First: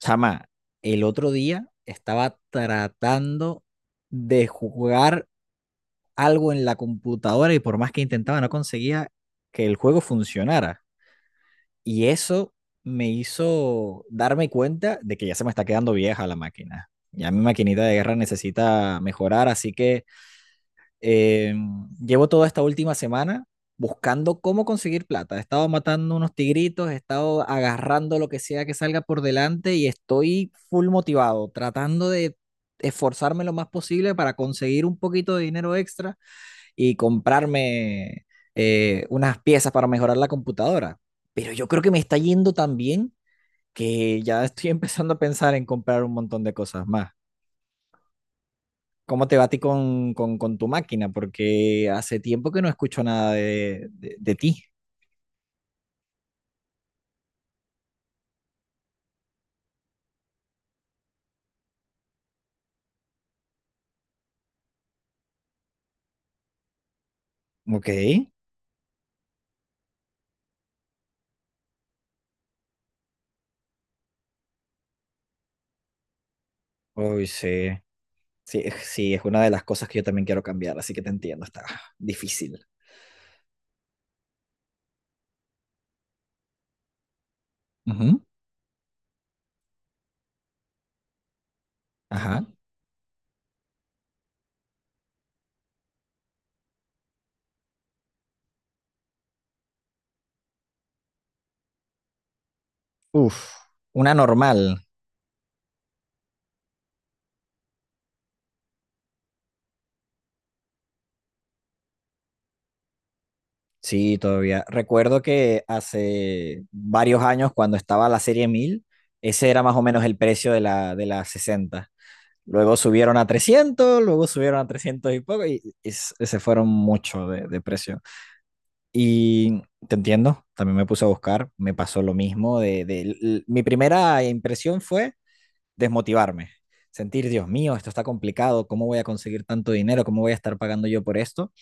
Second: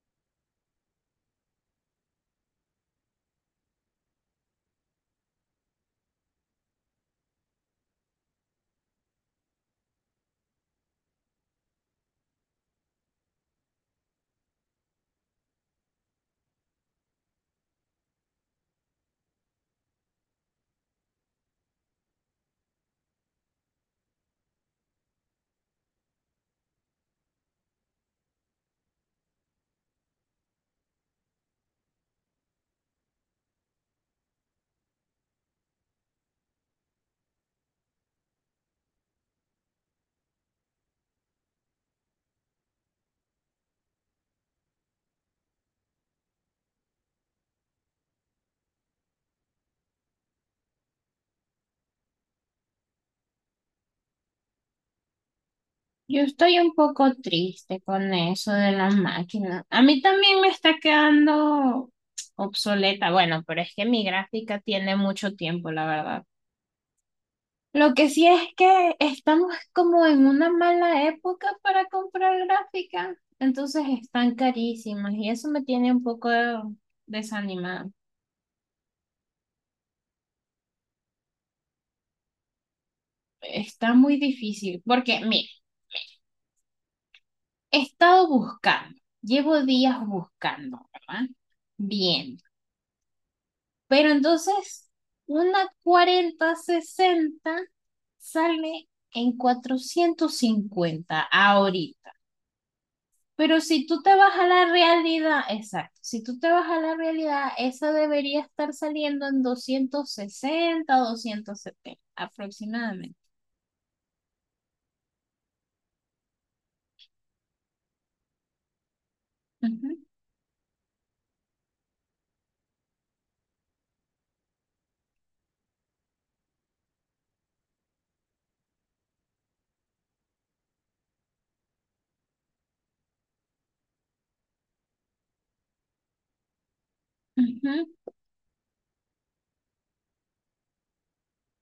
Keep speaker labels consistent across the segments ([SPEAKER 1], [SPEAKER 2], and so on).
[SPEAKER 1] Chama, el otro día estaba tratando de jugar algo en la computadora y por más que intentaba no conseguía que el juego funcionara. Y eso me hizo darme cuenta de que ya se me está quedando vieja la máquina. Ya mi maquinita de guerra necesita mejorar, así que eh, llevo toda esta última semana buscando cómo conseguir plata. He estado matando unos tigritos, he estado agarrando lo que sea que salga por delante y estoy full motivado, tratando de esforzarme lo más posible para conseguir un poquito de dinero extra y comprarme unas piezas para mejorar la computadora. Pero yo creo que me está yendo tan bien que ya estoy empezando a pensar en comprar un montón de cosas más. ¿Cómo te va a ti con, con tu máquina? Porque hace tiempo que no escucho nada de, de ti.
[SPEAKER 2] Yo estoy un poco triste con eso de las máquinas. A mí también me está quedando obsoleta. Bueno, pero es que mi gráfica tiene mucho tiempo, la verdad.
[SPEAKER 1] Ok.
[SPEAKER 2] Lo que sí es que estamos como en una mala época para comprar gráfica. Entonces están carísimas y eso me tiene un poco
[SPEAKER 1] Uy, sí.
[SPEAKER 2] desanimada.
[SPEAKER 1] Sí, es una de las cosas que yo también quiero cambiar, así que te entiendo, está difícil.
[SPEAKER 2] Está muy difícil porque, mire, he
[SPEAKER 1] Ujú.
[SPEAKER 2] estado buscando, llevo días buscando, ¿verdad? Bien.
[SPEAKER 1] Ajá.
[SPEAKER 2] Pero entonces, una 40 sesenta sale en 450 ahorita.
[SPEAKER 1] Uf,
[SPEAKER 2] Pero si tú
[SPEAKER 1] una
[SPEAKER 2] te vas a
[SPEAKER 1] normal.
[SPEAKER 2] la realidad, exacto, si tú te vas a la realidad, esa debería estar saliendo en 260 270 aproximadamente.
[SPEAKER 1] Sí, todavía. Recuerdo que hace varios años, cuando estaba la serie 1000 ese era más o
[SPEAKER 2] Ujú,
[SPEAKER 1] menos el precio de la sesenta. Luego subieron a trescientos, luego subieron a 300 y poco, y se fueron mucho de precio. Y te entiendo, también me puse a buscar, me pasó lo mismo, mi primera impresión fue desmotivarme, sentir, Dios
[SPEAKER 2] ujú.
[SPEAKER 1] mío, esto está complicado, ¿cómo voy a conseguir tanto dinero? ¿Cómo voy a estar pagando yo por esto?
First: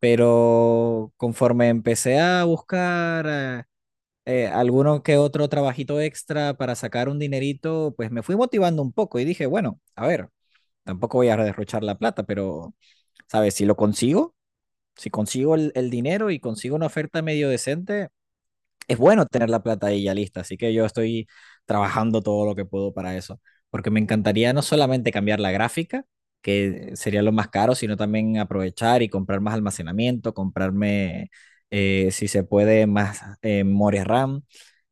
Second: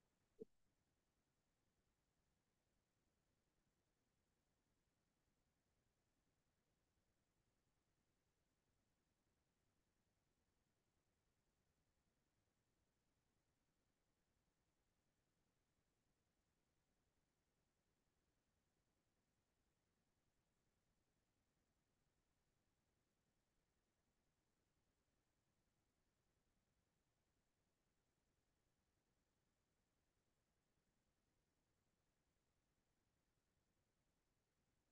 [SPEAKER 1] Pero conforme empecé a buscar alguno que otro trabajito extra para sacar un dinerito, pues me fui motivando un poco y dije, bueno, a ver, tampoco voy a derrochar la plata, pero, ¿sabes? Si lo consigo, si consigo el dinero y consigo una oferta medio decente, es bueno tener la plata ahí ya lista, así que yo estoy trabajando todo lo que puedo para eso, porque me encantaría no solamente cambiar la gráfica, que sería lo más caro, sino también aprovechar y comprar más almacenamiento, comprarme, si se puede, más memoria RAM.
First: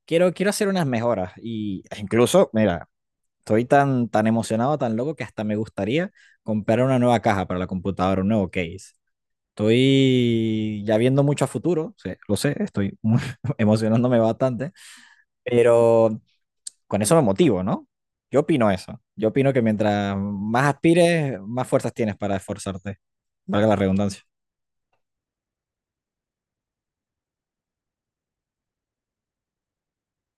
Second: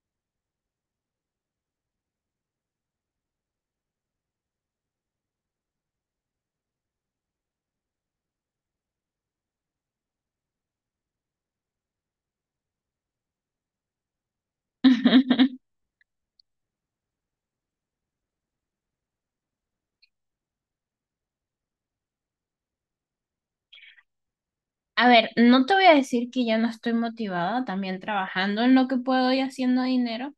[SPEAKER 1] Quiero, quiero hacer unas mejoras y e incluso, mira, estoy tan, tan emocionado, tan loco que hasta me gustaría comprar una nueva caja para la computadora, un nuevo case. Estoy ya viendo mucho a futuro, sí, lo sé, emocionándome bastante, pero con eso me motivo, ¿no? Yo opino eso. Yo opino que mientras más aspires, más fuerzas tienes para esforzarte. Valga la redundancia.
[SPEAKER 2] A ver, no te voy a decir que ya no estoy motivada, también trabajando en lo que puedo y haciendo dinero,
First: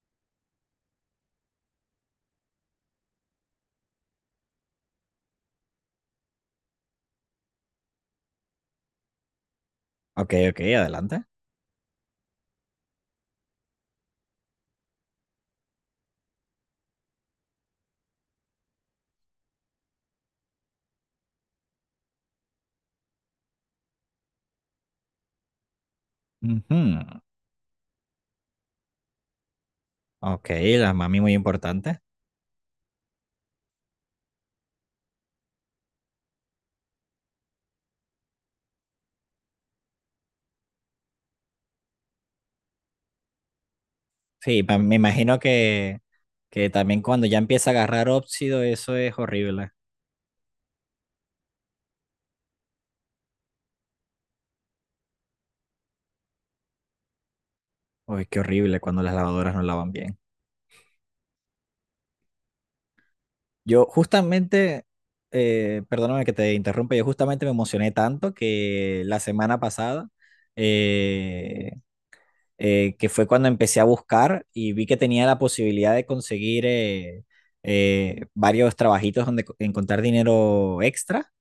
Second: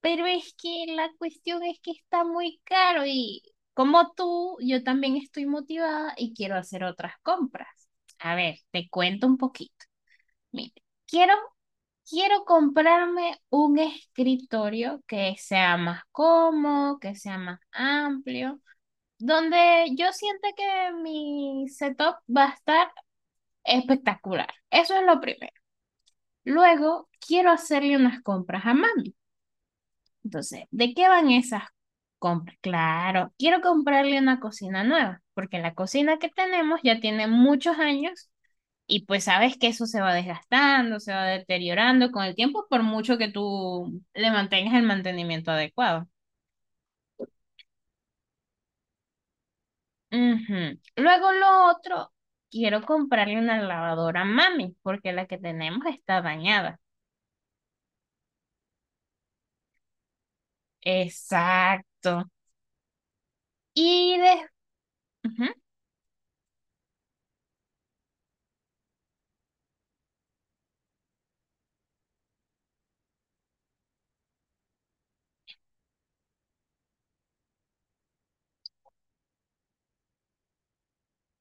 [SPEAKER 2] pero es que la cuestión es que está muy caro y, como tú, yo también estoy motivada y quiero hacer otras compras. A ver, te cuento un poquito.
[SPEAKER 1] Ok, ok,
[SPEAKER 2] Mira,
[SPEAKER 1] adelante.
[SPEAKER 2] quiero, quiero comprarme un escritorio que sea más cómodo, que sea más amplio, donde yo sienta que mi setup va a estar espectacular. Eso es lo primero. Luego,
[SPEAKER 1] Ujú.
[SPEAKER 2] quiero hacerle unas compras a mami.
[SPEAKER 1] Ok,
[SPEAKER 2] Entonces,
[SPEAKER 1] la
[SPEAKER 2] ¿de qué
[SPEAKER 1] mami
[SPEAKER 2] van
[SPEAKER 1] muy
[SPEAKER 2] esas
[SPEAKER 1] importante.
[SPEAKER 2] compras? Claro, quiero comprarle una cocina nueva, porque la cocina que tenemos ya tiene muchos años y pues sabes que eso se va desgastando, se va deteriorando con el tiempo, por mucho que tú le
[SPEAKER 1] Sí,
[SPEAKER 2] mantengas
[SPEAKER 1] pa-
[SPEAKER 2] el
[SPEAKER 1] me imagino
[SPEAKER 2] mantenimiento adecuado.
[SPEAKER 1] que también cuando ya empieza a agarrar óxido, eso es horrible.
[SPEAKER 2] Ujú. Luego lo otro, quiero comprarle una lavadora a mami, porque la que tenemos está dañada.
[SPEAKER 1] Uy, qué horrible cuando las lavadoras no lavan bien.
[SPEAKER 2] Exacto.
[SPEAKER 1] Yo
[SPEAKER 2] Y de...
[SPEAKER 1] justamente,
[SPEAKER 2] Ujú.
[SPEAKER 1] perdóname que te interrumpa, yo justamente me emocioné tanto que la semana pasada eh, que fue cuando empecé a buscar y vi que tenía la posibilidad de conseguir varios trabajitos donde encontrar dinero extra.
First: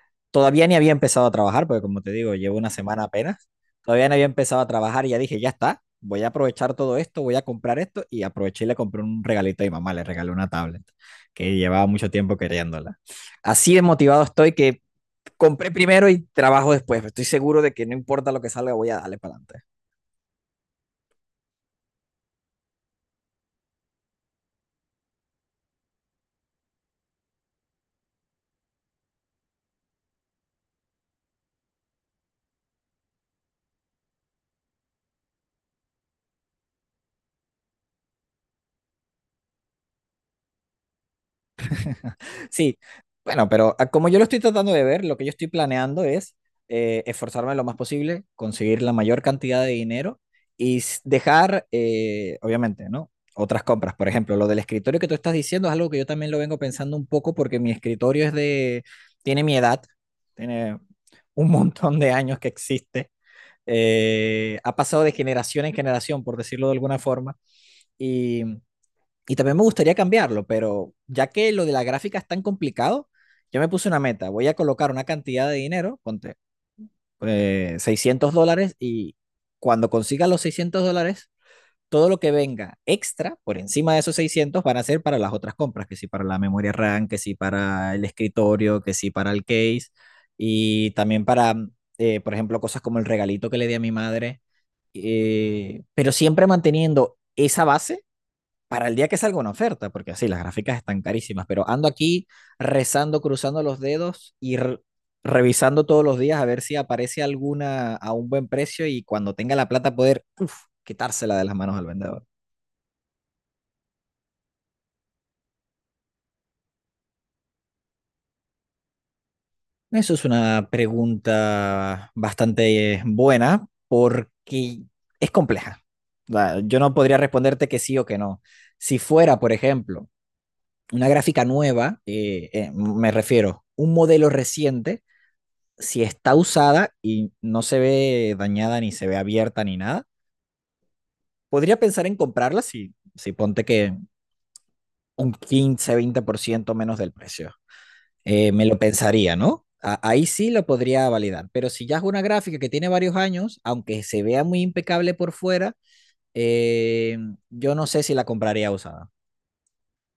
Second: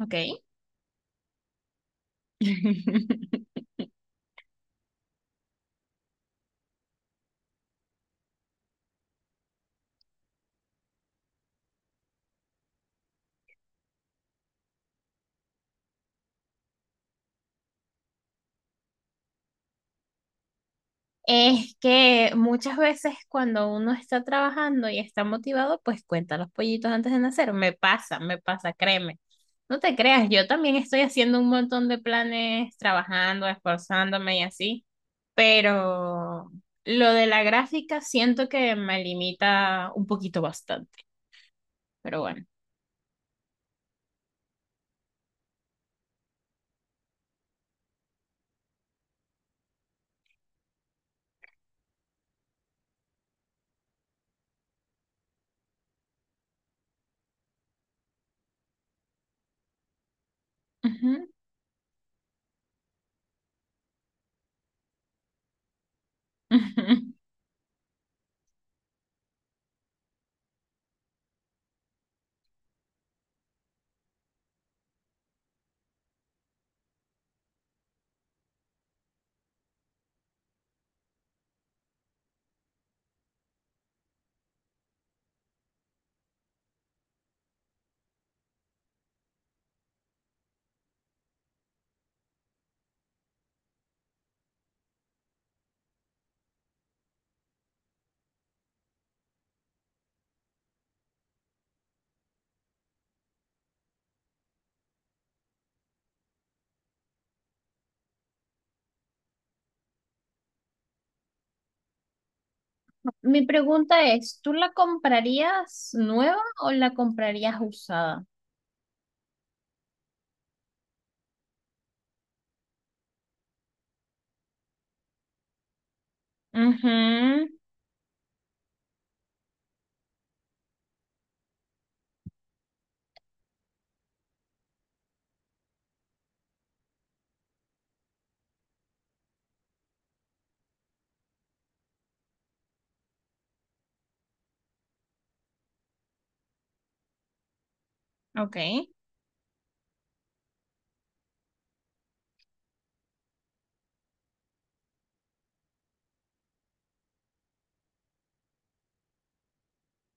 [SPEAKER 2] Ok.
[SPEAKER 1] Todavía ni había empezado a trabajar, porque como te digo, llevo una semana apenas. Todavía no había empezado a trabajar y ya dije, ya está, voy a aprovechar todo esto, voy a comprar esto y aproveché y le compré un regalito a mi mamá, le regalé una tablet que llevaba mucho tiempo queriéndola. Así de motivado estoy que compré primero y trabajo después. Estoy seguro de que no importa lo que salga, voy a darle para adelante.
[SPEAKER 2] Es que muchas veces, cuando uno está trabajando y está motivado, pues cuenta los pollitos antes de nacer. Me pasa, créeme. No te creas, yo también estoy haciendo un montón de planes, trabajando, esforzándome y así, pero lo de la gráfica siento que me limita un poquito bastante, pero bueno.
[SPEAKER 1] Sí, bueno, pero como yo lo estoy tratando de ver, lo que yo estoy planeando es esforzarme lo más posible, conseguir la mayor cantidad de dinero y dejar, obviamente, ¿no? Otras compras. Por ejemplo, lo del escritorio que tú estás diciendo es algo que yo también lo vengo pensando un poco porque mi escritorio es de, tiene mi edad, tiene
[SPEAKER 2] Ujú.
[SPEAKER 1] un montón de años que existe. Ha pasado de generación en generación, por decirlo de alguna forma, y y también me gustaría cambiarlo, pero ya que lo de la gráfica es tan complicado, yo me puse una meta. Voy a colocar una cantidad de dinero, ponte $600, y cuando consiga los $600, todo lo que venga extra por encima de esos 600 van a ser para las otras compras, que sí para la memoria RAM, que sí para el escritorio, que sí para el case, y también para, por ejemplo, cosas como el regalito que le di a mi madre, pero siempre manteniendo esa base para el día que salga una oferta, porque así las gráficas están carísimas, pero ando aquí rezando, cruzando los dedos y revisando todos los días a ver si aparece alguna a un buen precio y cuando tenga la plata poder uf, quitársela de las manos al vendedor.
[SPEAKER 2] Mi pregunta es, ¿tú la comprarías nueva o la comprarías usada?
[SPEAKER 1] Eso es una pregunta bastante buena porque es compleja. Va, yo no
[SPEAKER 2] Ujú.
[SPEAKER 1] podría responderte que sí o que no. Si fuera, por ejemplo, una gráfica nueva, me refiero, un modelo reciente, si está usada y no se ve dañada ni se ve abierta ni nada, podría pensar en comprarla si, si ponte que un 15 20% menos del precio.
[SPEAKER 2] Ok.
[SPEAKER 1] Me lo pensaría, ¿no? Ahí sí lo podría validar, pero si ya es una gráfica que tiene varios años, aunque se vea muy impecable por fuera, eh, yo no sé si la compraría usada.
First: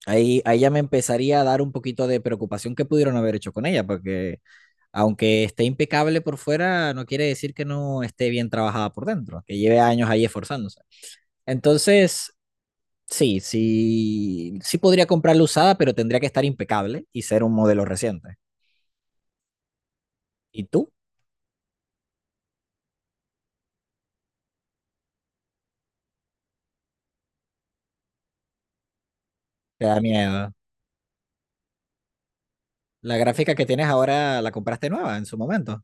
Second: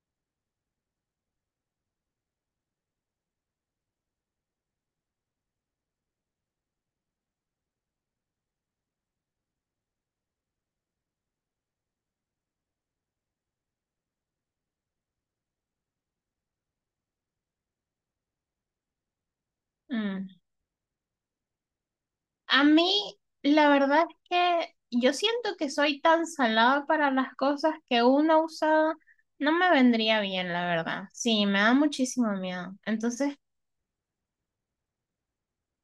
[SPEAKER 1] Ahí, ahí ya me empezaría a dar un poquito de preocupación que pudieron haber hecho con ella, porque aunque esté impecable por fuera, no quiere decir que no esté bien trabajada por dentro, que lleve años ahí esforzándose. Entonces, sí, sí, sí podría comprarla usada, pero tendría que estar impecable y ser un modelo reciente.
[SPEAKER 2] Mm.
[SPEAKER 1] ¿Y tú?
[SPEAKER 2] A mí, la verdad es que yo siento que soy tan salada para las cosas que una usada no me
[SPEAKER 1] Te da
[SPEAKER 2] vendría bien,
[SPEAKER 1] miedo.
[SPEAKER 2] la verdad. Sí, me da muchísimo miedo.
[SPEAKER 1] La
[SPEAKER 2] Entonces,
[SPEAKER 1] gráfica que tienes ahora la compraste nueva en su momento.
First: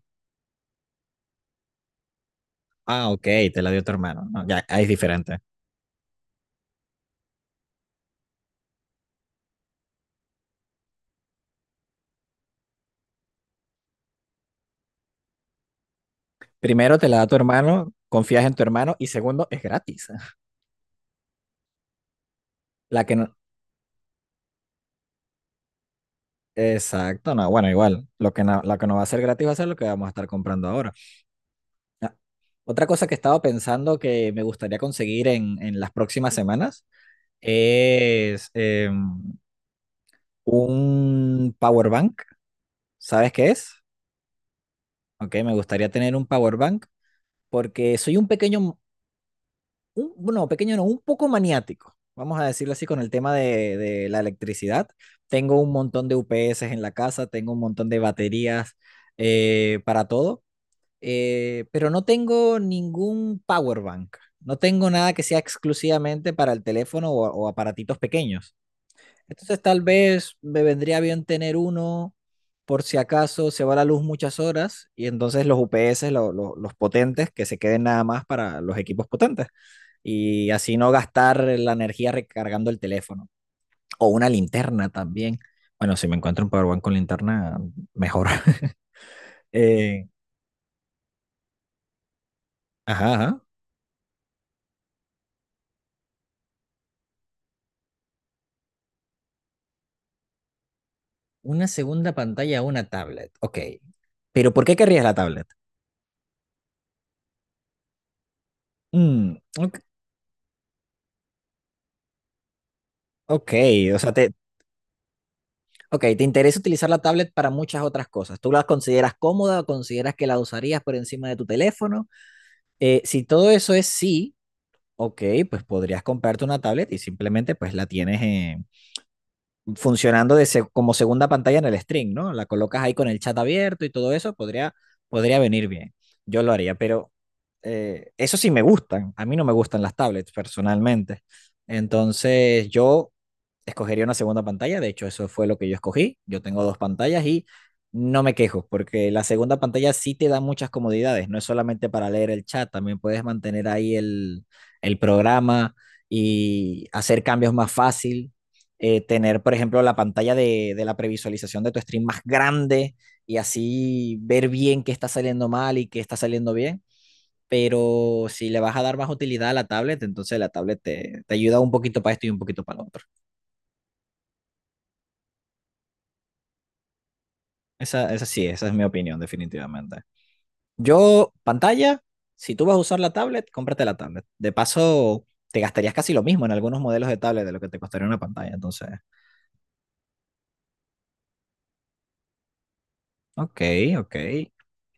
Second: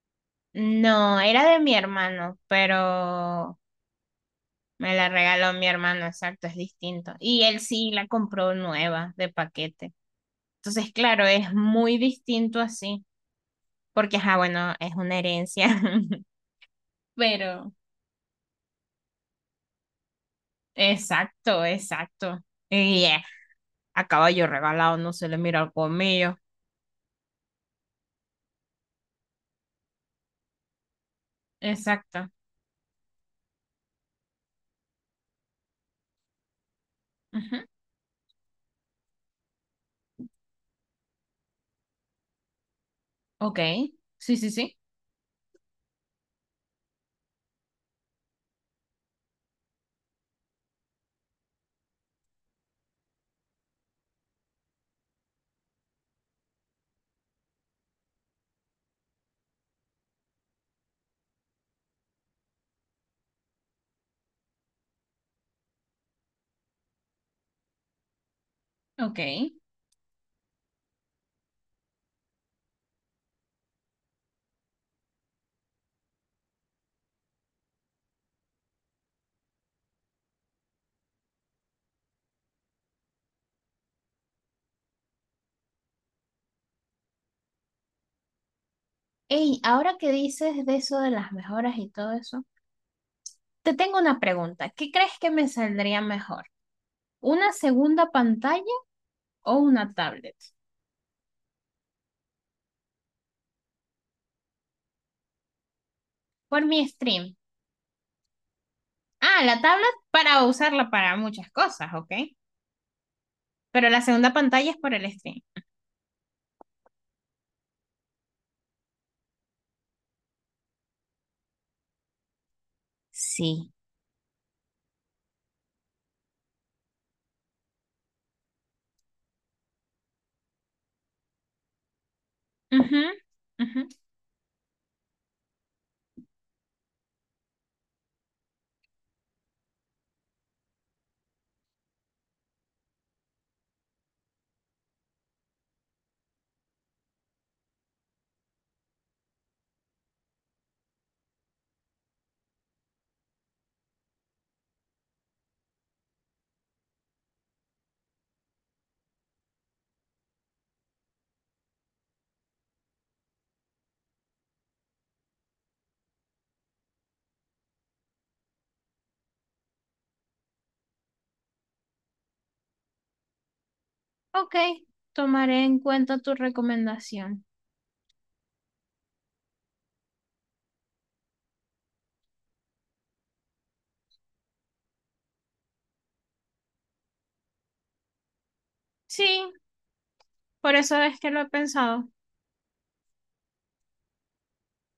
[SPEAKER 2] no, era de mi hermano,
[SPEAKER 1] Ah, ok,
[SPEAKER 2] pero
[SPEAKER 1] te la dio tu hermano. No, ya, ahí es
[SPEAKER 2] me la
[SPEAKER 1] diferente.
[SPEAKER 2] regaló mi hermano, exacto, es distinto. Y él sí la compró nueva, de paquete. Entonces, claro, es muy distinto así, porque, ah, bueno, es una herencia,
[SPEAKER 1] Primero, te la da tu
[SPEAKER 2] pero,
[SPEAKER 1] hermano, confías en tu hermano y segundo, es gratis.
[SPEAKER 2] exacto, exacto.
[SPEAKER 1] La
[SPEAKER 2] Y
[SPEAKER 1] que
[SPEAKER 2] es:
[SPEAKER 1] no...
[SPEAKER 2] a caballo regalado no se le mira el colmillo.
[SPEAKER 1] Exacto, no, bueno, igual, lo que no, la que no va a ser gratis va a ser lo que vamos a estar comprando ahora. Ah,
[SPEAKER 2] Exacto.
[SPEAKER 1] otra cosa que estaba pensando que me gustaría conseguir en las próximas semanas
[SPEAKER 2] Ujú.
[SPEAKER 1] es un power bank. ¿Sabes qué
[SPEAKER 2] Ok.
[SPEAKER 1] es?
[SPEAKER 2] Sí, sí, sí.
[SPEAKER 1] Ok, me gustaría tener un power bank porque soy un pequeño, un, bueno, pequeño no, un poco maniático. Vamos a decirlo así con el tema de la electricidad. Tengo un montón de UPS en la casa, tengo un montón de baterías para todo. Pero no tengo ningún power bank. No tengo nada que sea exclusivamente para el teléfono o aparatitos pequeños.
[SPEAKER 2] Ok.
[SPEAKER 1] Entonces tal vez me vendría bien tener uno por si acaso se va la luz muchas horas y entonces los UPS, los potentes, que se queden nada más para los equipos potentes y así no gastar la energía recargando el teléfono o una linterna también. Bueno, si me encuentro un Powerbank con linterna, mejor.
[SPEAKER 2] Ey, ahora
[SPEAKER 1] Eh,
[SPEAKER 2] que dices de eso de las mejoras y todo eso,
[SPEAKER 1] ajá, ajá.
[SPEAKER 2] te tengo una pregunta. ¿Qué crees que me saldría mejor? ¿Una segunda pantalla o una tablet?
[SPEAKER 1] Una segunda pantalla a una tablet. Ok. Pero ¿por qué querrías la tablet?
[SPEAKER 2] Por mi stream.
[SPEAKER 1] Mm,
[SPEAKER 2] Ah, la
[SPEAKER 1] ok.
[SPEAKER 2] tablet para usarla para muchas cosas, ok.
[SPEAKER 1] Ok,
[SPEAKER 2] Pero
[SPEAKER 1] o
[SPEAKER 2] la
[SPEAKER 1] sea, te,
[SPEAKER 2] segunda pantalla es por el stream.
[SPEAKER 1] ok, te interesa utilizar la tablet para muchas otras cosas. ¿Tú la consideras cómoda o consideras que la usarías por encima de tu teléfono? Si todo eso
[SPEAKER 2] Sí.
[SPEAKER 1] es sí, ok, pues podrías comprarte una tablet y simplemente pues la tienes funcionando de como segunda pantalla en el stream, ¿no? La colocas ahí
[SPEAKER 2] Ujú,
[SPEAKER 1] con el chat
[SPEAKER 2] ujú.
[SPEAKER 1] abierto y todo eso, podría venir bien. Yo lo haría, pero eso sí me gustan. A mí no me gustan las tablets personalmente. Entonces yo escogería una segunda pantalla. De hecho, eso fue lo que yo escogí. Yo tengo dos pantallas y no me quejo, porque la segunda pantalla sí te da muchas comodidades. No es solamente para leer el chat, también puedes mantener ahí el programa y hacer cambios más fácil tener, por ejemplo, la pantalla de la previsualización de tu stream más grande y así ver bien qué está saliendo mal y qué está saliendo bien. Pero si le vas a dar más utilidad a la tablet, entonces la tablet te, te ayuda un poquito para esto y un poquito para lo otro.
[SPEAKER 2] Ok, tomaré en cuenta tu recomendación.
[SPEAKER 1] Esa sí, esa es mi opinión, definitivamente. Yo, pantalla, si tú vas a usar la tablet, cómprate la tablet. De paso, te gastarías casi lo mismo en algunos modelos de tablet de lo que te costaría una pantalla. Entonces,
[SPEAKER 2] Sí, por eso es que lo he pensado.
[SPEAKER 1] ok, ok.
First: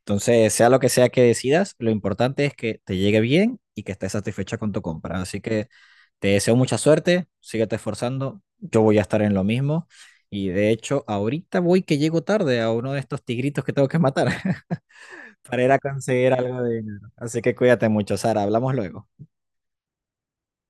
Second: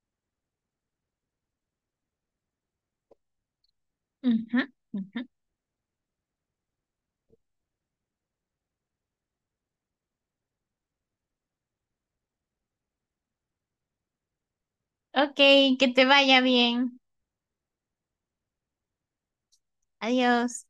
[SPEAKER 1] Entonces, sea lo que sea que decidas, lo importante es que te llegue bien y que estés satisfecha
[SPEAKER 2] Ujú,
[SPEAKER 1] con tu compra.
[SPEAKER 2] ujú.
[SPEAKER 1] Así que te deseo mucha suerte, síguete esforzando, yo voy a estar en lo mismo. Y de hecho, ahorita voy que llego tarde a uno de estos tigritos que tengo que matar
[SPEAKER 2] Ok,
[SPEAKER 1] para ir a
[SPEAKER 2] que te
[SPEAKER 1] conseguir
[SPEAKER 2] vaya
[SPEAKER 1] algo de
[SPEAKER 2] bien.
[SPEAKER 1] dinero. Así que cuídate mucho, Sara, hablamos luego.
[SPEAKER 2] Adiós.